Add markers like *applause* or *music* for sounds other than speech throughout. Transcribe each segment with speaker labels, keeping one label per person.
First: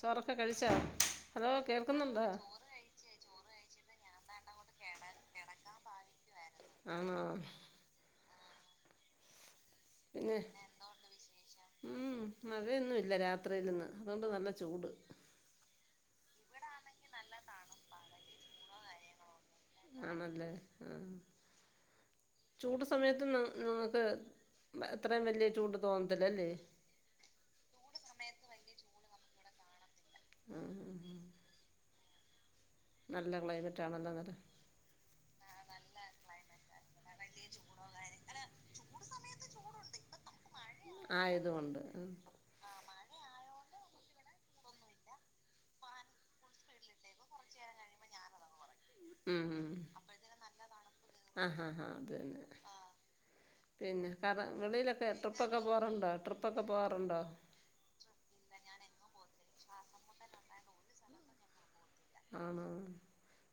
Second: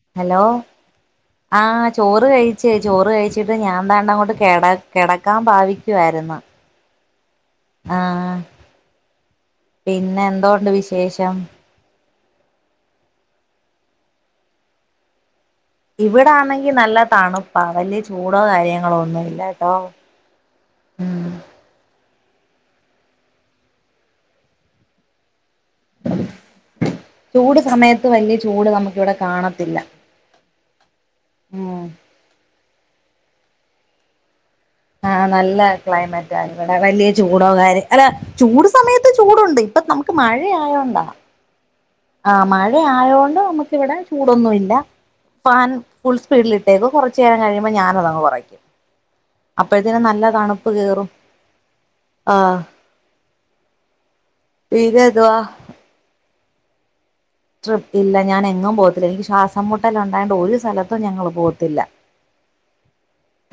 Speaker 1: ചോറൊക്കെ
Speaker 2: ഹലോ
Speaker 1: കഴിച്ചോ? ഹലോ
Speaker 2: ആഹ്
Speaker 1: കേൾക്കുന്നുണ്ടോ
Speaker 2: ചോറ് കഴിച്ച് ചോറ് കഴിച്ചിട്ട് ഞാൻ ദേണ്ടങ്ങോട്ട് കെട കെടക്കാൻ ഭാവിക്കുവായിരുന്നു.
Speaker 1: ആണോ.
Speaker 2: ആഹ് പിന്നെ എന്തോണ്ട് വിശേഷം?
Speaker 1: ഉംഹ് മഴയൊന്നുല്ല രാത്രീലിന്ന് അതുകൊണ്ട് നല്ല ചൂട്.
Speaker 2: ഇവിടൊണെങ്കി നല്ല തണുപ്പാ വല്യ ചൂടോ കാര്യങ്ങളോ ഒന്നും ഇല്ലാട്ടോ.
Speaker 1: ആണല്ലേ ആഹ്. ചൂട് സമയത്ത് നിങ്ങൾക്ക് അത്രയും വലിയ ചൂട് തോന്നത്തില്ല അല്ലേ.
Speaker 2: ചൂട് സമയത്ത് വലിയ ചൂട് നമുക്ക് ഇവിടെ കാണത്തില്ല.
Speaker 1: ഉംഹ്.
Speaker 2: ഉം
Speaker 1: നല്ല ക്ലൈമറ്റാണല്ലോ എന്നട്ട്.
Speaker 2: ആഹ് നല്ല ക്ലൈമറ്റാ ഇവിടെ വലിയ ചൂടോ കാര്യം അല്ല ചൂട് സമയത്ത് ചൂടുണ്ട് ഇപ്പൊ നമ ക്ക് മഴയായോണ്ട ആഹ്
Speaker 1: ആയതുകൊണ്ട്
Speaker 2: ആഹ് മഴ ആയോണ്ട് നമുക്ക് ഇവിടെ ചൂടൊന്നുല്ലാ ഫാൻ ഫുൾ സ്പീടിലിട്ടേക്കും കൊറച്ചു നേരം കഴിയുമ്പോ ഞാാനതങ്ങ് കുറയ്ക്കും അപ്പോഴത്തന് നല്ല തണുപ്പ് കേറും.
Speaker 1: ആഹ് ഹാ ഹാ അതന്നെ ആഹ് പിന്നെ പറ
Speaker 2: തീരെ
Speaker 1: ഇങ്ങളിയിലൊക്കെ
Speaker 2: ഇതുവാ
Speaker 1: ട്രിപ്പൊക്കെ പോവാറുണ്ടോ ട്രിപ്പ്ഒക്കെ പോവാറുണ്ടോ?
Speaker 2: ട്രിപ്പ് ഇല്ല ഞാന് എങ്ങും പോത്തില്ല എനിക്ക് ശ്വാസം മുട്ടല് ഉണ്ടായോണ്ട് ഒരു സ്ഥലത്തും ഞങ്ങള് പോത്തില്ല.
Speaker 1: ആണോ.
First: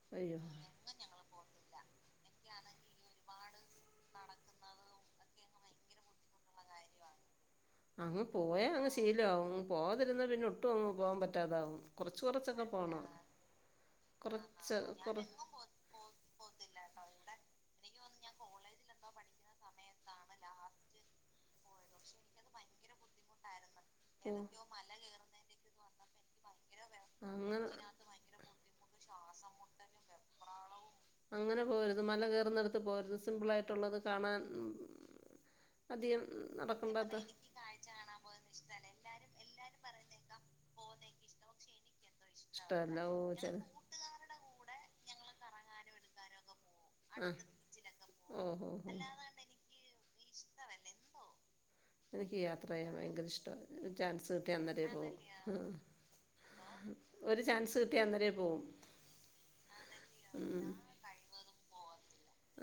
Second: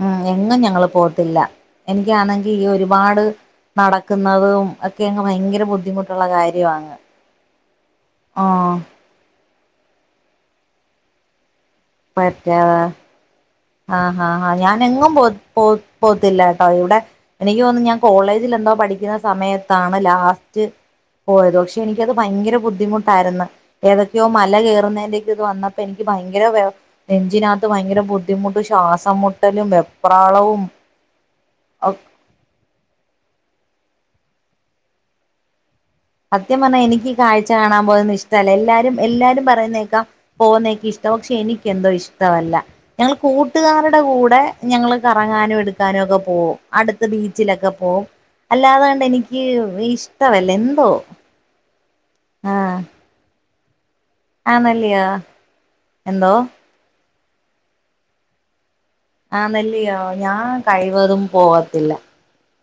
Speaker 2: ഉം
Speaker 1: അയ്യോ
Speaker 2: എങ്ങും ഞങ്ങള് പോത്തില്ല എനിക്കാണെങ്കിൽ ഈ ഒരുപാട് നടക്കുന്നതും അത്. ഒക്കെയങ്ങ് ഭയങ്കര ബുദ്ധിമുട്ടുള്ള കാര്യമാണ്
Speaker 1: അങ്ങ്
Speaker 2: ആഹ്
Speaker 1: പോയാങ്ങ് ശീലമാവും പോകാതിരുന്ന പിന്നെ ഒട്ടും അങ്ങ് പോകാൻ പറ്റാതാവും. കുറച്ച് കുറച്ചൊക്കെ
Speaker 2: പറ്റാതെ
Speaker 1: പോണം
Speaker 2: ആഹ് ഹാ ആഹ്
Speaker 1: കുറച്ച്
Speaker 2: ഞാന് എങ്ങും
Speaker 1: കുറ
Speaker 2: പോ പോ പോത്തില്ലാട്ടോ ഇവിടെ. എനിക്ക് തോന്നുന്നു ഞാൻ കോളേജിൽ എന്തോ പഠിക്കുന്ന സമയത്താണ് ലാസ്റ്റ്. പോയത് പക്ഷെ എനിക്കത് ഭയങ്കര ബുദ്ധിമുട്ടായിരുന്നു ഏതൊക്കെയോ
Speaker 1: ഉം
Speaker 2: മല കേറുന്നതിന്റെയൊക്കെ ഇത് വന്ന എനിക്ക് ഭയങ്കര ബെ നെഞ്ചിനകത്ത് ഭയങ്കര ബു
Speaker 1: ശ്വസംമുട്ടലും വെപ്രാളവും അങ്ങനെ പോകരുത് മല കേറുന്നടു ത്ത് പോകരുത് സിമ്പിളായിട്ടുള്ളത് കാണാൻ അധികം
Speaker 2: സത്യം പറഞ്ഞാ എനിക്ക് ഈ
Speaker 1: നടക്കണ്ടത്.
Speaker 2: കാഴ്ച കാണാൻ പോകുന്നത് ഇഷ്ടല്ല എല്ലാരും എല്ലാരും പറയുന്നേക്കാം പോകുന്നൊക്കെ ഇഷ്ടാ പക്ഷെ എനിക്ക് എന്തോ ഇഷ് ഇഷ്ടമല്ല
Speaker 1: ഓ
Speaker 2: ഞങ്ങള്
Speaker 1: ചെല
Speaker 2: കൂട്ടുകാരുടെ കൂടെ ഞങ്ങള് കറങ്ങാനും എടുക്കാനും ഒക്കെ പോവും അടുത്ത
Speaker 1: ആഹ്
Speaker 2: ബീച്ചിലൊക്കെ പോവും
Speaker 1: ഓഹോ ഹോ ഹോ
Speaker 2: അല്ലാതാണ്ട് എനിക്ക് ഇഷ്ടല്ല എന്തോ
Speaker 1: എനിക്ക് യാത്ര
Speaker 2: ആഹ്
Speaker 1: ചെയ്യാൻ ഭയങ്കര ഇഷ്ടവാ ചാൻസ് കിട്ടിയ അന്നേരേ
Speaker 2: ആന്നല്ലയോ
Speaker 1: പോവും
Speaker 2: എന്തോ
Speaker 1: ഒരു ചാൻസ് കിട്ടിയാൽ അന്നേരേ പോവും
Speaker 2: ആഹ് നെല്ലിയോ ഞാൻ കഴിവതും പോവത്തില്ല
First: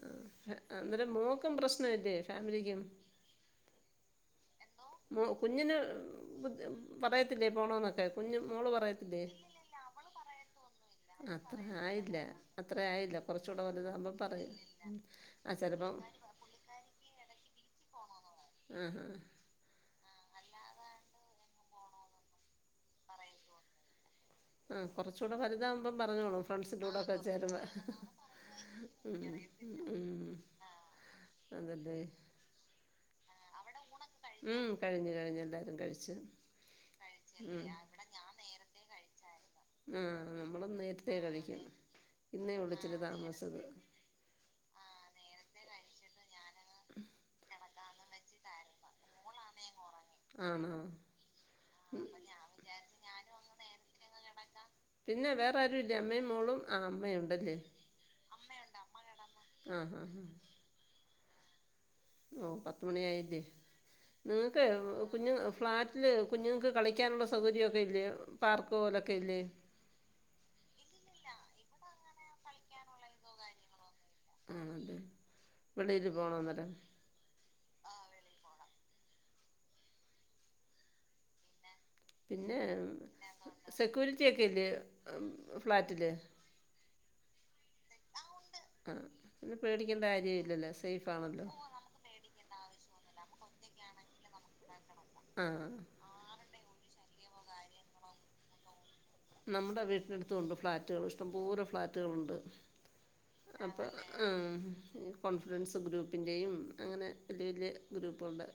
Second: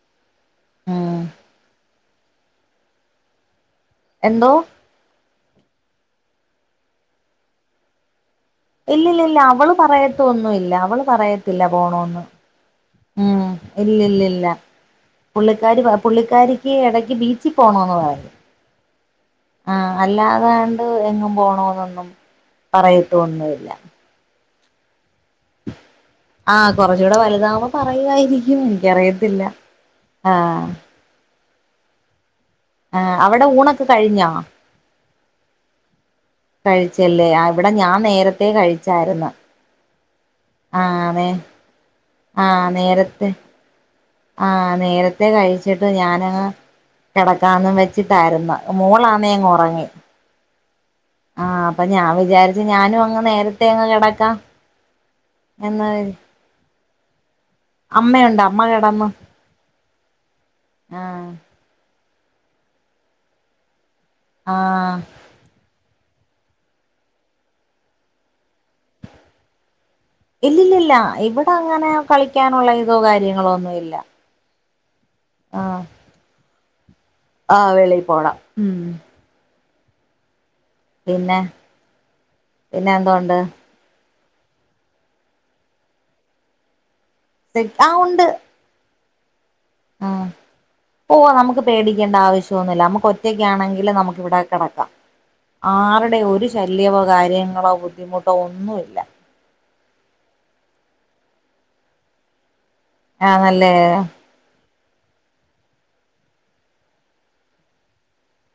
Speaker 1: ആഹ് അന്നേരം
Speaker 2: ഉം
Speaker 1: മോക്കും പ്രശ്നം ഇല്ലേ ഫാമിലിക്കും
Speaker 2: എന്തോ?
Speaker 1: ഉം കുഞ്ഞിന് ബുദ്ധി പറയത്തില്ലേ പോണോന്നൊക്കെ? കുഞ്ഞു മോള് പറയത്തില്ലേ,
Speaker 2: ഇല്ലില്ലില്ല
Speaker 1: ഇല്ല ഇല്ല അവള്
Speaker 2: പറയത്തൊന്നുല്ല അവള്
Speaker 1: പറയത്തൊന്നൂല *inaudible* അത്ര
Speaker 2: പറയത്തില്ല
Speaker 1: ആയില്ല.
Speaker 2: പോണോന്ന്
Speaker 1: അത്ര ആയില്ല
Speaker 2: ഉം
Speaker 1: കുറച്ച് കൂടെ വലുതാവുമ്പം
Speaker 2: ഇല്ലില്ലില്ല
Speaker 1: പറയും, ആ
Speaker 2: പുള്ളിക്കാരി
Speaker 1: ചെലപ്പം
Speaker 2: പുള്ളിക്കാരിക്ക് ഇടയ്ക്ക് ബീച്ചിൽ പോണോന്ന് പറയും.
Speaker 1: ആഹ്, ആഹ്.
Speaker 2: ആഹ്, അല്ലാതാണ്ട് എങ്ങും പോണോ എന്നൊന്നും പറയത്തൊന്നൂല്ല.
Speaker 1: ആഹ്, കൊറച്ചൂടെ വലുതാവുമ്പം പറഞ്ഞോളൂ
Speaker 2: ആഹ്
Speaker 1: ഫ്രണ്ട്സിന്റെ കൂടൊക്കെ
Speaker 2: കൊറച്ചൂടെ
Speaker 1: ചേരുന്നെ,
Speaker 2: വലുതാവുമ്പോ പറയുവായിരിക്കും
Speaker 1: ഹ് ഹ്
Speaker 2: എനിക്കറിയത്തില്ല
Speaker 1: ഹ് ഉം. ഉം
Speaker 2: ആഹ്
Speaker 1: ആഹ്, അതല്ലെ
Speaker 2: ആഹ്, അവിടെ ഊണൊക്കെ കഴിഞ്ഞോ?
Speaker 1: കഴിഞ്ഞ്, കഴിഞ്ഞ് എല്ലാവരും കഴിച്ച്.
Speaker 2: കഴിച്ചല്ലേ, ആ ഇവിടെ
Speaker 1: ഉം
Speaker 2: ഞാൻ നേരത്തെേ കഴിച്ചായിരുന്നു.
Speaker 1: ആഹ്, ആഹ് നമ്മള്
Speaker 2: ആഹ്
Speaker 1: നേരത്തെേ
Speaker 2: നേ
Speaker 1: കഴിക്കും, ഇന്നേ
Speaker 2: ആഹ്
Speaker 1: ഒള്ളു ഇച്ചിരി
Speaker 2: നേരത്തെ
Speaker 1: താമസിച്ചത്.
Speaker 2: ആഹ്, നേരത്തെ കഴിച്ചിട്ട് ഞാനങ്ങ് കിടക്കാന്നും വെച്ചിട്ടായിരുന്നു മോളാന്നെ അങ്ങ് ഉറങ്ങി.
Speaker 1: ആണോ
Speaker 2: ആഹ്, അപ്പൊ ഞാൻ വിചാരിച്ചു ഞാനും അങ്ങ് നേരത്തെേ അങ്ങ് കിടക്കാം എന്ന് വി
Speaker 1: ആഹ്, അമ്മയുണ്ടല്ലേ?
Speaker 2: അമ്മയുണ്ടോ അമ്മ കെട
Speaker 1: അമ്മ കെടന്ന്, ആഹ് ആഹ് ആഹ്.
Speaker 2: ആഹ്
Speaker 1: ഓഹ്, പത്ത്മണി ആയില്ലേ നിങ്ങൾക്ക്
Speaker 2: ആഹ്
Speaker 1: കുഞ്ഞ് ഫ്ളാറ്റ് ല് കുഞ്ഞുങ്ങൾക്ക് കളിക്കാനുള്ള സൗകര്യമൊക്കെ ഇല്ലേ പാർക്ക് പോലൊക്കെ ഇല്ലേ?
Speaker 2: ഇല്ല ഇല്ലില്ല ഇവിടെ അങ്ങനെ കളി
Speaker 1: ക്കാനുള്ള എന്തോ കാര്യങ്ങളോ, ആണല്ലെ
Speaker 2: ആഹ്
Speaker 1: വെളിയില് പോണോന്ന് ഇങ്ങട്ട്.
Speaker 2: ആഹ് വെളിയിൽ പോണം ഉം. പിന്നെ
Speaker 1: പിന്നെ ഏഹ് സെക്യൂരിറ്റി ഒക്കെ ഇല്ലേ മ് ഫ്ളാറ്റില്.
Speaker 2: *unintelligible* ആ ഉണ്ട്.
Speaker 1: ആഹ്, പിന്നെ പേടിക്കേണ്ട
Speaker 2: ആഹ്
Speaker 1: കാര്യല്ലല്ലോ സേഫ്
Speaker 2: ഓ
Speaker 1: ആണല്ലോ?
Speaker 2: നമുക്ക് പേടിക്കേണ്ട ആവശ്യം തോന്നില്ല നമുക്ക് ഒറ്റക്കാണെങ്കിൽ നമുക്ക് ഇവിടെ കിടക്കാം,
Speaker 1: ആഹ്
Speaker 2: ആരുടെ ഒരു ശല്ല്യവോ കാ ര്യങ്ങളോ ബുദ്ധിമുട്ടോ ഒന്നു ഇല്ല.
Speaker 1: നമ്മുടെ വീട്ടിനടുത്തു ഉണ്ട് ഫ്ലാറ്റുകൾ ഇഷ്ടം പോലെ ഫ്ലാറ്റുകളുണ്ട്.
Speaker 2: ആ നല്ല
Speaker 1: ആണല്ലേ, അപ്പം ആഹ്, ഈ കോൺഫിഡൻസ് ഗ്രൂപ്പിൻ്റെയും അങ്ങനെ വലിയ വലിയ ഗ്രൂപ്പുകൾടെ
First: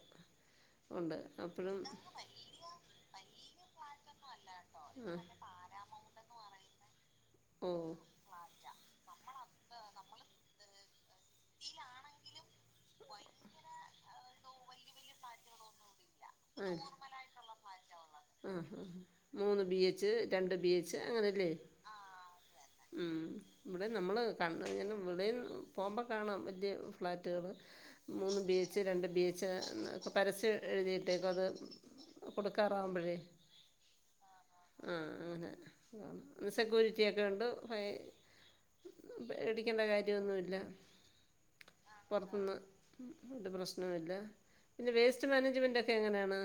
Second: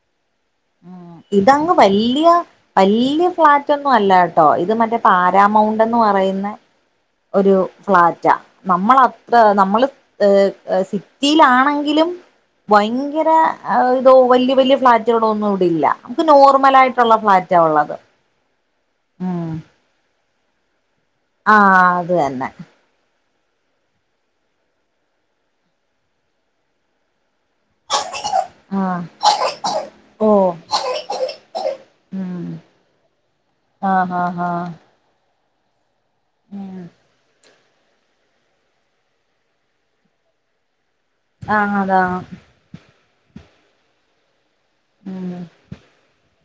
Speaker 1: ആഹ്
Speaker 2: ആഹ്, ഇതങ്ങ് വല്ല്യ വല്ല്യ ഫ്ളാറ്റ് ഒന്നു അല്ല കേട്ടോ, ഇത് മറ്റേ
Speaker 1: ആ
Speaker 2: പാരാമൗണ്ട് എന്ന് പറയുന്ന ഒരു
Speaker 1: ഓ
Speaker 2: ഫ്ളാറ്റാ നമ്മളത്ര നമ്മള് ഏഹ്, ഏഹ് സി റ്റിയിലാണെങ്കിലും ഭയങ്കരം ആഹ് ഇതോ വലിയ വലിയ ഫ്ളാറ്റുകളോ ഒന്നും ഇവിടല്ല, നമുക്ക് നോർമല് ആയിട്ടുള്ള ഫ്ളാ റ്റ ഉള്ളത്.
Speaker 1: ആഹ്, ആഹ്
Speaker 2: ഉം
Speaker 1: മൂന്ന് ബി എച്ച് രണ്ട് ബി എച്ച് അങ്ങനെല്ലേ.
Speaker 2: ആ അത്
Speaker 1: ആഹ്
Speaker 2: തന്നെ
Speaker 1: അതന്നെ. ഉം, ഇവിടെയും നമ്മള് കണ്ട് അറിയണം ഇവിടെയും പോവുമ്പ കാണാം വലിയ ഫ്ലാറ്റുകള്. മൂന്ന് ബി
Speaker 2: ആ
Speaker 1: എച്ച് രണ്ട് ബി എച്ച് ഒക്കെ
Speaker 2: ഓ
Speaker 1: പരസ്യം എഴുതിയിട്ടേക്കു അത്
Speaker 2: ഉം
Speaker 1: കൊടുക്കാറാവുമ്പഴെ
Speaker 2: ആഹ് ഹാ ഹാ
Speaker 1: ആഹ് അങ്ങനെന്നെ ആഹ് സെക്യൂരിറ്റിയൊക്കെയുണ്ട് ഫൈ പേടിക്കേണ്ടെ കാര്യയൊന്നുല്ല
Speaker 2: ആ അതാ
Speaker 1: ആഹ് പൊറ്ത്ത്ന്ന് ഇത് പ്രശ്നവല്ല പിന്നെ
Speaker 2: ഉം
Speaker 1: വേസ്റ്റ് മാനേജ്മെന്റൊക്കെ എങ്ങനാണ്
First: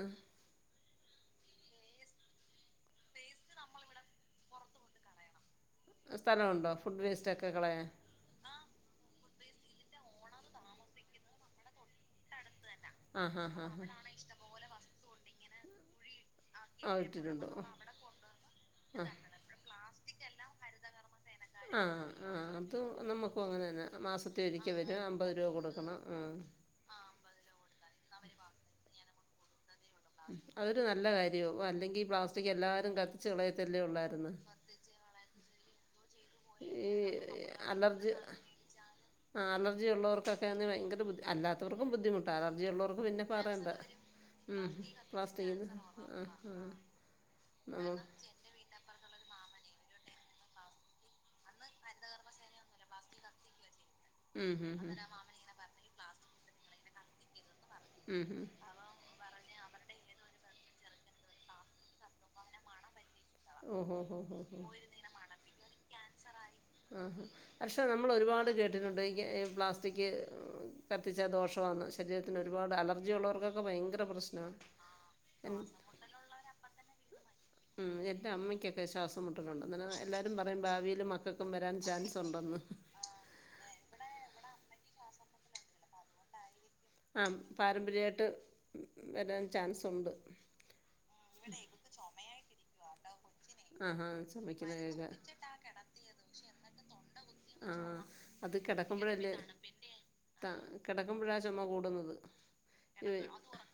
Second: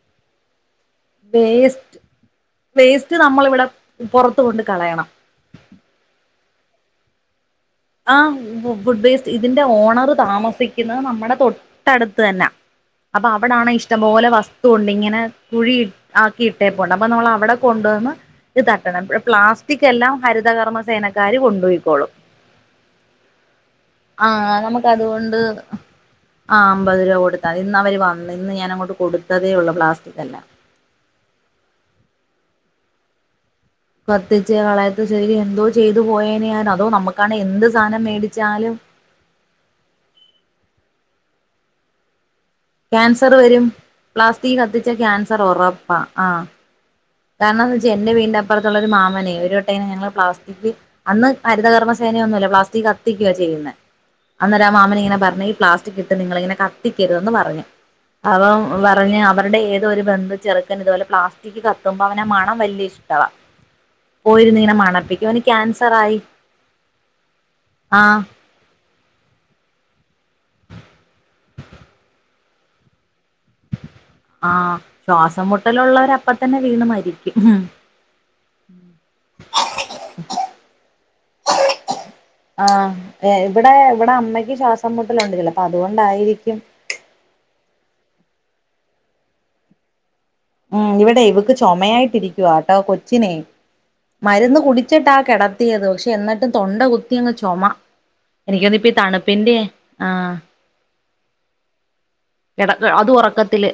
Speaker 2: വേസ്റ്റ് വേസ്റ്റ് നമ്മള് ഇവടെ പൊറത്ത് കൊണ്ട് കളയണം
Speaker 1: ഏഹ് സ്ഥലവുണ്ടോ ഫുഡ് വേസ്റ്റൊക്കെ കളയാൻ
Speaker 2: ആഹ് ഫു ഫുഡ് വേസ്റ്റ് ഇതിന്റെ ഓണർ താമസിക്കിന്നത് നമ്മടെ തൊ ട്ടടുത്ത് തന്നാ അപ്പൊ
Speaker 1: ആഹ് ഹാ ഹാ
Speaker 2: അവിടാണെ
Speaker 1: ഹാ
Speaker 2: ഇഷ്ടം പോലെ വസ്തു ഉണ്ട് ഇങ്ങനെ കുഴി ആക്കിയിട്ടേപ്പോണ്ട്
Speaker 1: ആഹ്
Speaker 2: അപ്പൊ നമ്മള്
Speaker 1: ഇട്ടിട്ടുണ്ടോ
Speaker 2: അവ്ടെ കൊണ്ടുവന്ന് ഇത് തട്ടണം
Speaker 1: ആഹ്
Speaker 2: പ്ല പ്ലാസ്റ്റിക്കെല്ലാം ഹരിതകർമ്മ സേന ക്കാര്
Speaker 1: ആഹ്
Speaker 2: കൊണ്ടോയിക്കോളും
Speaker 1: ആഹ് അത് നമ്മക്കും അങ്ങനെന്നെ
Speaker 2: ആ
Speaker 1: മാസത്തി ഒരിക്കൽ
Speaker 2: നമുക്ക്
Speaker 1: വെരും അമ്പത്
Speaker 2: അതുകൊണ്ട്
Speaker 1: രൂപ കൊടുക്കണം ആഹ്
Speaker 2: ആ അമ്പത് രൂപ കൊടുത്താതി ഇന്ന് അവര് വന്ന് ഇന്ന് ഞാനങ്ങോട്ട് കൊട്ത്തതേയുള്ളു പ്ലാസ്
Speaker 1: ആഹ് അതൊരു നല്ല കാര്യോ അല്ലെങ്കി ഈ പ്ലാസ്റ്റിക് എല്ലാരും കത്തിച്ച് കളയത്തല്ലേയുള്ള
Speaker 2: കത്തിച്ച് കളയത്ത് ശരി എന്തോ ചെയ്തു പോയേനെ ഞാൻ
Speaker 1: ഈ
Speaker 2: അതോ നമ്മക്കാണെ എന്ത് സാനം മേടിച്ചാലും
Speaker 1: ആഹ് അലർജിയുള്ളോർക്കൊക്കയാന്നേ ഭയങ്കര ബുദ്ധി അല്ലാത്തവർക്കും ബുദ്ധിമുട്ടാ അലർജിയുള്ളവർക്ക് പിന്നെ
Speaker 2: ക്യാൻസർ വരും
Speaker 1: പറയെണ്ട
Speaker 2: പ്ലാസ്റ്റിക് കത്തിച്ചാ ക്യാൻസർ ഒറപ്പാ
Speaker 1: ആ
Speaker 2: ആഹ് ഏഹ് എന്നാന്ന് വച്ചാ
Speaker 1: നമ്മൾ
Speaker 2: എന്റെ വീട്ന്റെ അപ്പറത്തുള്ളൊര് മാമനെ ഒരു വട്ട ഇങ്ങനെ ഞങ്ങള് പ്ലാസ് *unintelligible* അന്ന് ഹരിത കർമ്മ സേനയൊന്നുല്ല പ്ലാസ്റ്റിക് കത്തിക്ക്യുവാ ചെയ്യുന്നെ
Speaker 1: ഉം
Speaker 2: അന്നേരം ആ
Speaker 1: ഹും ഹും
Speaker 2: മാമൻ ഇങ്ങനെ പറഞ്ഞ് ഈ പ്ലാസ്റ്റിക് ഇട്ട് നിങ്ങള് ഇങ്ങനെ കത്തിക്കരുതന്ന് പറഞ്ഞു
Speaker 1: ഉം ഹും
Speaker 2: അപ്പം പറഞ്ഞു അവരുടെ ഏതൊരു ബന്ധു ചെറുക്കൻ ഇതു പോലെ പ്ലാസ്റ്റിക് ക ക്കുമ്പം അവനെ മണം വല്ല്യ ഇഷ്ടവാ
Speaker 1: ഓഹോ ഹോ ഹോ ഹോ
Speaker 2: പോയിരുന്ന് ഇങ്ങനെ മണപ്പിക്കും അവന് ക്യാൻസറായി
Speaker 1: ഉം പക്ഷേ നമ്മള്
Speaker 2: ആഹ്
Speaker 1: ഒരുപാട് കേട്ടിട്ടുണ്ട് *unintelligible* പ്ലാസ്റ്റിക് കത്തിച്ചാ ദോഷമാണ്ന്ന് ശരീരത്തിന് ഒരുപാട് അലർജിയുള്ളോർക്കൊക്കെ ഭയങ്കര പ്രശ്
Speaker 2: ആഹ് ശ്വാസ മുട്ടലുള്ളവര് അപ്പ തന്നെ വീണു മരിക്ക്യും
Speaker 1: ഉം എന്റെ അമ്മയ്ക്കെ ക്കെ ശ്വാസം മുട്ടലുണ്ട് അന്നേരം എല്ലാരും പറയും ഭാവിയില് മക്കള്ക്കും വരാൻ ചാൻസുണ്ടെന്ന്
Speaker 2: ആഹ് ഏഹ് ഇവെടെ ഇവ്ടെ അമ്മയ്ക്ക് ശ്വാസം മുട്ടലൊണ്ട് *unintelligible* അപ്പൊ അതുകൊണ്ടായിരിക്ക്യും
Speaker 1: ആഹ് പാരമ്പര്യായിട്ട് വെരാൻ ചാൻസുണ്ട്
Speaker 2: ഉം ഇവെടെ ഇവക്ക് ചൊമയായിട്ടിരിക്ക്യുവാട്ടോ കൊച്ചിനെ
Speaker 1: ആഹാ
Speaker 2: മരുന്ന്
Speaker 1: ചുമയ്ക്കുന്ന കേൾക്കാം
Speaker 2: കുടിച്ചിട്ടാ കെട ത്തിയതോ പക്ഷേ എന്നിട്ടും തൊണ്ട കുത്തിയങ്ങ് ചൊമ.
Speaker 1: ആ അത്
Speaker 2: *unintelligible* ഈ തണുപ്പിന്റെ ആഹ്
Speaker 1: കെടക്കുമ്പെഴാ ചൊമ കൂടുന്നത്
Speaker 2: എടക്ക് അതും ഒറക്കത്തില്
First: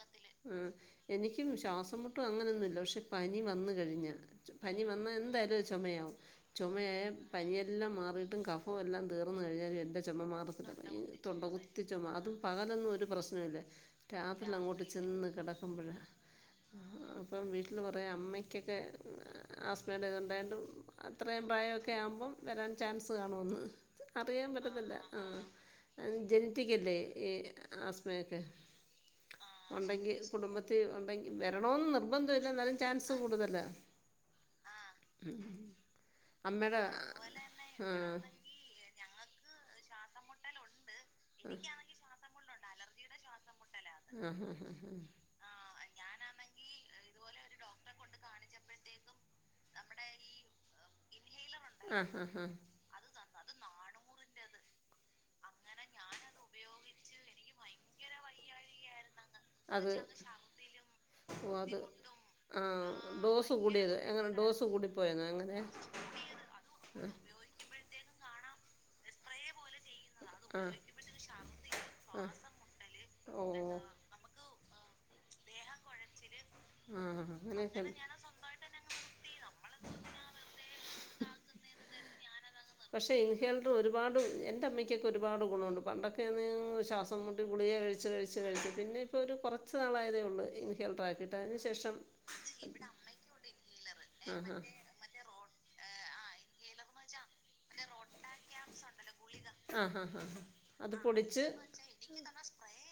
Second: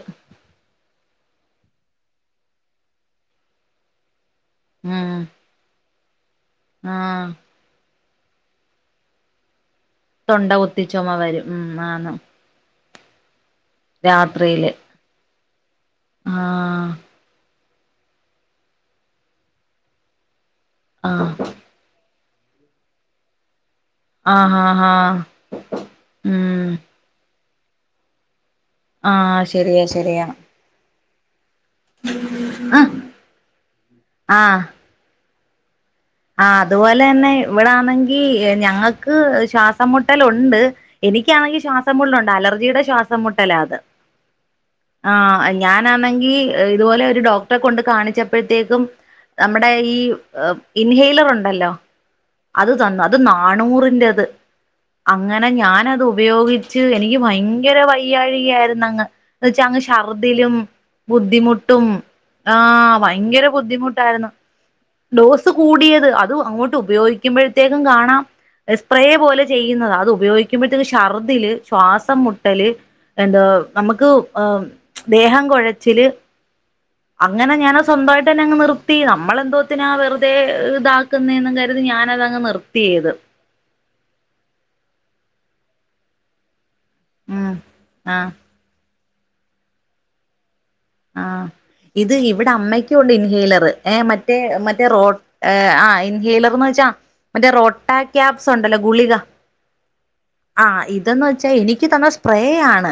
Speaker 1: ഉം എനിക്ക്യും ശ്വാസംമുട്ടും അങ്ങനെയൊന്നുല്ല പക്ഷേ പനി വന്ന് കഴിഞ്ഞാ ചൊ പനി വന്നാൽ
Speaker 2: ഉം
Speaker 1: എന്തായാലും അഹ് ചൊമയാവും ചൊമയായ
Speaker 2: ആഹ്
Speaker 1: പനിയെല്ലാം മാറിയിട്ടും ക ഫു എല്ലാം തീർന്ന് കഴിഞ്ഞാലും എൻ്റെ ചൊമാ
Speaker 2: തൊണ്ട കുത്തി
Speaker 1: മാറത്തില്ല
Speaker 2: ചുമ
Speaker 1: ഈ തൊണ്ട
Speaker 2: വരും ഉം
Speaker 1: കുത്തി ചൊമ
Speaker 2: ആന്ന്
Speaker 1: അതും പകലൊന്നും ഒരു പ്രശ്നവുല്ല രാത്രില്
Speaker 2: രാത്രിയില്
Speaker 1: അങ്ങോട്ട് ചെന്ന് കെടക്കുമ്പഴേ ആഹ് അപ്പം വീട്ടില് പറയാ അമ്മയ്ക്കൊക്കെ ആസ്മേന്റെ ഇത് ഉണ്ടായോണ്ടും
Speaker 2: ആഹ്
Speaker 1: അത്രയും പ്രായൊക്കെയാവുമ്പം വരാൻ ചാൻസ് കാണൂന്ന് അറിയാൻ
Speaker 2: ആഹ് ആഹ്
Speaker 1: പറ്റത്തില്ല ആഹ് ആന്
Speaker 2: ഉം
Speaker 1: ജെൻറ്റിക്കല്ലേ ഈ ആസ്മയൊക്കെ ആഹ്
Speaker 2: ശരിയാ
Speaker 1: ഉണ്ടെങ്കി
Speaker 2: ശരിയാ
Speaker 1: കുടുംബത്തി ഉണ്ടെങ്കി വെരണോന്ന് നിർബന്ധയില്ല എന്നാലും
Speaker 2: ആഹ്
Speaker 1: ചാൻസ് കൂടുതലാ ആഹ് ഉം
Speaker 2: ആഹ്
Speaker 1: അമ്മേടെ
Speaker 2: അതുപോലെന്നെ ഇവിടാന്നെങ്കി ഏഹ് ഞങ്ങക്ക് ശ്വാസം മുട്ടലൊണ്ട് എനിക്ക്യാണെങ്കി ശ്വാസമുട്ലൊണ്ട് അലർജിയുടെ ശ്വാസം മുട്ടലാത്
Speaker 1: അത് ആഹ് ആഹ് ആഹ് ആഹ്
Speaker 2: ആഹ് ഞാനാ ആണെങ്കിൽ ഇതുപോലെ ഒരു ഡോക്ടറെ കൊണ്ട് കാണിച്ചപ്പഴത്തേക്കും നമ്മുടെ ഈ ഇൻഹെലർ ഉണ്ടല്ലോ
Speaker 1: ആഹ് ആഹ് ആഹ്
Speaker 2: അത് തന്നു അത് നാനൂറിന്റത് അങ്ങനെ ഞാനത് ഉപയോഗിച്ച് എനിക്ക് ഭയങ്കര വയ്യാഴിക ആയിരുന്നു അങ്ങ് എന്ന് വച്ചാ അങ്ങ്
Speaker 1: അത്
Speaker 2: ശർദ്ദിലും
Speaker 1: ഓ അത്
Speaker 2: ബുദ്ധിമുട്ടും ആ
Speaker 1: ആഹ്
Speaker 2: ഭയങ്കര
Speaker 1: ഡോസ് കൂടിയത് എങ്ങനെ
Speaker 2: ബുദ്ധിമുട്ടായിരുന്നു
Speaker 1: ഡോസ് കൂടിപ്പോ
Speaker 2: ഡോസ് കൂടിയത് അതും അങ്ങോട്ട് ഉപയോഗിക്കുമ്പോഴത്തേക്കും കാണാം സ്പ്രേ പോലെ ചെയ്യുന്നതാ അത് ഉപയോഗിക്കുമ്പോഴത്തേക്ക് ഛർദില് ശ്വാസം മുട്ടല് എന്താ
Speaker 1: ഓ
Speaker 2: നമുക്ക് ആഹ് ദേഹം കുഴച്ചില്
Speaker 1: ആഹ്
Speaker 2: അങ്ങനെ
Speaker 1: അങ്ങനെയൊക്കെ
Speaker 2: ഞാനത് സ്വന്തമായിട്ട് തന്നെ അങ്ങ് നിർത്തി നമ്മളെന്തോ ന്നിനാ വെറുതെ ഇതാക്കുന്നേന്നും കരുതി ഞാനതങ്ങ് നിർത്തി അത്
Speaker 1: പക്ഷേ അതൊക്കെ ഒരുപാട് എൻ്റെ അമ്മയ്ക്കൊക്കെ ഒരുപാട് ഗുണവുണ്ട് പണ്ടൊക്കെ ശാ സം മുട്ട്
Speaker 2: ഉം
Speaker 1: ഗുളിക കഴിച്ച്
Speaker 2: ആഹ്
Speaker 1: കഴിച്ച് കഴിച്ച് പിന്നെ ഇപ്പോൾ ഒരു കുറച്ച് നാളായതേ ഉള്ളൂ ഇനി
Speaker 2: ആഹ് ഇത് ഇവിടെ അമ്മയ്ക്കുണ്ട് ഇൻഹീലറ് ഏ മറ്റേ മറ്റേ റോ ആഹ് ഇൻഹീലർ എന്ന് വെച്ചാ മറ്റേ റൊട്ടാക്യാപ്സ് ഉണ്ടല്ലോ ഗുളിക
Speaker 1: ആഹ് ആഹ്
Speaker 2: ആഹ്
Speaker 1: അത്
Speaker 2: ഇതെന്ന്
Speaker 1: പൊടിച്ച്
Speaker 2: വെച്ചാ എനിക്ക് തന്ന സ്പ്രേയാണ്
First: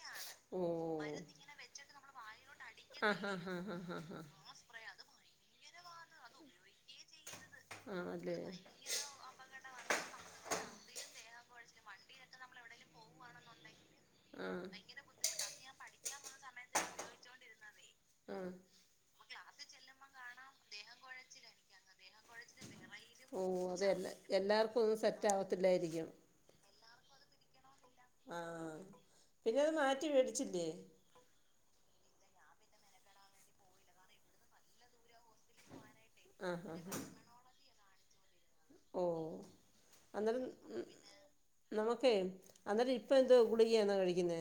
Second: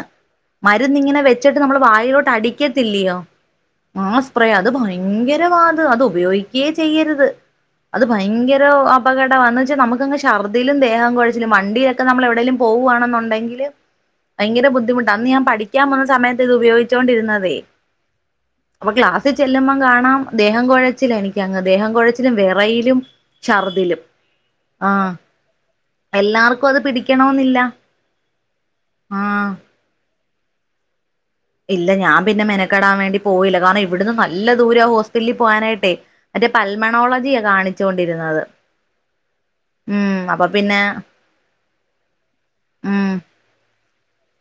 Speaker 1: ഓഹ്
Speaker 2: മരുന്നിങ്ങനെ
Speaker 1: മരുന്ന്
Speaker 2: വെ ച്ചിട്ട് നമ്മള് വായിലോട്ട് അടിക്കത്തില്ലയോ
Speaker 1: ആഹ് ആഹ് ആഹ് ആഹ്
Speaker 2: ആ
Speaker 1: ആഹ്
Speaker 2: സ്പ്രേ അത് ഭ ഭയങ്കരവാ അത് അത് ഉപയോഗിക്കുകയേ ചെയ്യരുത്
Speaker 1: ആഹ്
Speaker 2: അത്
Speaker 1: ആണല്ലേ
Speaker 2: ഭയങ്കര അപകടമാണ് എന്ന് വെച്ചാൽ നമുക്കങ്ങ് ഛർദ്ദിലും ദേഹം കുഴച്ചിലും വണ്ടിയൊ ക്കെ നമ്മള് എവിടേലും പോവാണെന്നുണ്ടെങ്കില്
Speaker 1: ആഹ്
Speaker 2: ഭയങ്കര ബുദ്ധിമുട്ടാ അന്ന് ഞാൻ പഠിക്കാൻ പോന്ന സമയത്ത് ഇത് ഉപയോഗിച്ചോണ്ടിരുന്ന
Speaker 1: ആഹ്
Speaker 2: അപ്പൊ ക്ലാസ്സിൽ ചെല്ലുമ്പം കാണാം ദേഹം കുഴച്ചിലാ എനിക്കങ്ങ് ദേഹം കൊ ഴച്ചിലും വിറയലും
Speaker 1: ഓഹ് അത്
Speaker 2: ശർദ്ദിലും
Speaker 1: എല്ലാ എല്ലാർക്കും
Speaker 2: ആ
Speaker 1: ഒന്നും സെറ്റ് ആവത്തില്ലായിരിക്കും
Speaker 2: എല്ലാവർക്കും അത് പിടി ക്കണോന്നില്ല
Speaker 1: ആഹ് പിന്നെ അത് മാറ്റി മേടിച്ചില്ലേ
Speaker 2: ഇല്ല ഞാൻ പിന്നെ മെനക്കെടാൻ വേണ്ടി പോയില്ല കാരണം ഇവിടുന്ന് നല്ല ദൂരവാ ഹോസ്പിറ്റലിൽ പോകാനായിട്ടേ മറ്റേ
Speaker 1: ആഹ് ആഹ്
Speaker 2: പൽമണോളജിയ കാണിച്ചോണ്ടിരുന്നത്
Speaker 1: ഓ
Speaker 2: ഉം
Speaker 1: അന്നേരം
Speaker 2: അപ്പൊ പിന്നെ
Speaker 1: നമുക്കേ അന്നേരം ഇപ്പം എന്തോ ഗുളിക ആണോ കഴിക്കുന്നേ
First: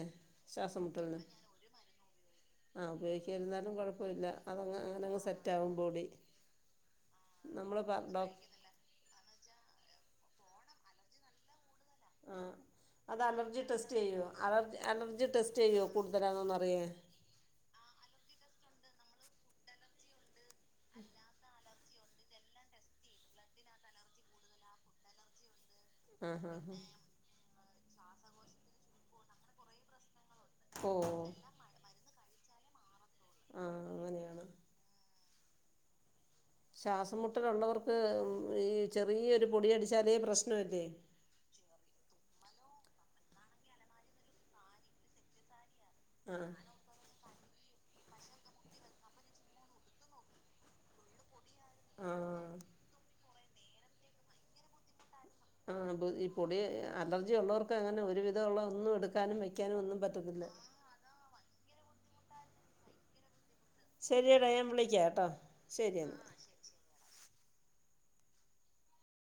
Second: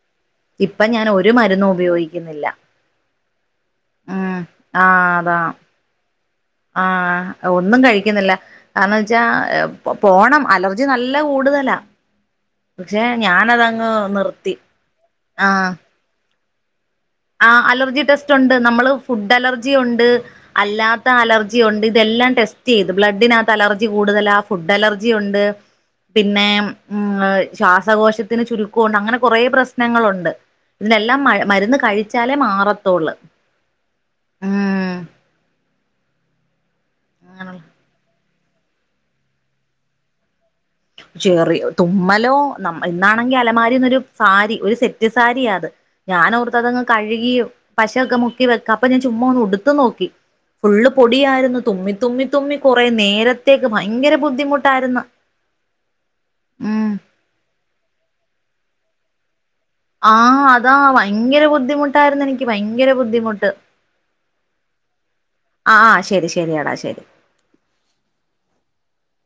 Speaker 1: ശ്വാസം
Speaker 2: ഇപ്പ ഞാൻ
Speaker 1: മുട്ടലിന്
Speaker 2: ഒരു മരുന്നും ഉപയോഗിക്കുന്നില്ല
Speaker 1: ആഹ് ഉപയോഗിക്കാതെ ഇരുന്നാലും കുഴ പ്പവില്ല
Speaker 2: ഉം
Speaker 1: അതങ്ങ്
Speaker 2: ആഹ്
Speaker 1: അങ്ങനങ്ങ്
Speaker 2: അതാ
Speaker 1: സെറ്റാകും ബോഡി
Speaker 2: ആഹ് ഒന്നും
Speaker 1: നമ്മള് പറ ഡോ
Speaker 2: കഴിക്കുന്നില്ല കാരണം വെച്ചാ പോണം അലർജി നല്ല കൂടുതലാ
Speaker 1: ആഹ്
Speaker 2: പക്ഷെ
Speaker 1: അത് അലർജി
Speaker 2: ഞാനതങ്ങ്
Speaker 1: ടെസ്റ്റ് ചെയ്യുവോ
Speaker 2: നിർത്തി
Speaker 1: അലർജി അലർജി ടെസ്റ്റ്
Speaker 2: ആഹ്
Speaker 1: ചെയ്യുവോ കൂടുതലാണോന്ന് അറിയാൻ
Speaker 2: ആഹ് അലർജി ടെസ്റ്റ് ഉണ്ട് നമ്മള് ഫുഡ് അലർജി ഉണ്ട് അല്ലാത്ത അലർ ണ്ട് ഇതെല്ലാം ടെസ്റ്റ് ചെയ്ത് ബ്ലഡിനകത്ത് അലർജി കൂടുതലാ ഫുഡ് അലർജി ഉണ്ട് പിന്നെ
Speaker 1: ആഹ് ആഹ്
Speaker 2: ഉം ശ്വാസകോശത്തിന് ചുരുക്കം ഉണ്ട് അങ്ങനെ കുറേ പ്രശ്നങ്ങളുണ്ട് ഇതിനെല്ലാം
Speaker 1: ഓഹ്
Speaker 2: മ മരുന്ന് കഴിച്ചാലേ മാറത്തുള്ളൂ
Speaker 1: ആഹ് അങ്ങനെയാണ്
Speaker 2: ഉം
Speaker 1: ശ്വാസം
Speaker 2: അങ്ങനെയുള്ള
Speaker 1: മുട്ടലുള്ളവർക്ക് ഈ ചെറിയൊരു പൊടി അടിച്ചാലേ പ്രശ്നമല്ലേ
Speaker 2: ചെറിയ തുമ്മലോ ന ഇന്നാണെങ്കി അലമാരീന്നൊരു സാരി ഒരു സെറ്റ് സാരിയാ അത്
Speaker 1: ആഹ്
Speaker 2: ഞാനോർത്ത് അതങ്ങ് കഴുകി പശയൊക്കെ മുക്കി വെക്കാം അപ്പൊ ഞാൻ ചുമ്മാ ഒന്ന് ഉടുത്തു നോക്കി ഫുള്ള് പൊടിയാരുന്നു തുമി തുമ്മി തുമ്മി
Speaker 1: ആഹ്
Speaker 2: കുറേ നേരത്തേക്ക് ഭയങ്കര ബുദ്ധിമുട്ടാരുന്നു
Speaker 1: ആഹ് ഈ പൊടി അലർജി ഉള്ളവർക്ക് അങ്ങനെ ഒരു വിധം ഉള്ള ഒന്നും എടുക്കാനും വ
Speaker 2: ആഹ് അതാ ഭയങ്കര ബുദ്ധിമുട്ടായിരുന്നു എനിക്ക് ഭയങ്കര ബുദ്ധിമുട്ട്
Speaker 1: ശരിയടാ ഞാൻ വിളിക്കാം കേട്ടോ ശരി എന്നാ
Speaker 2: ശരിയടാ ശരി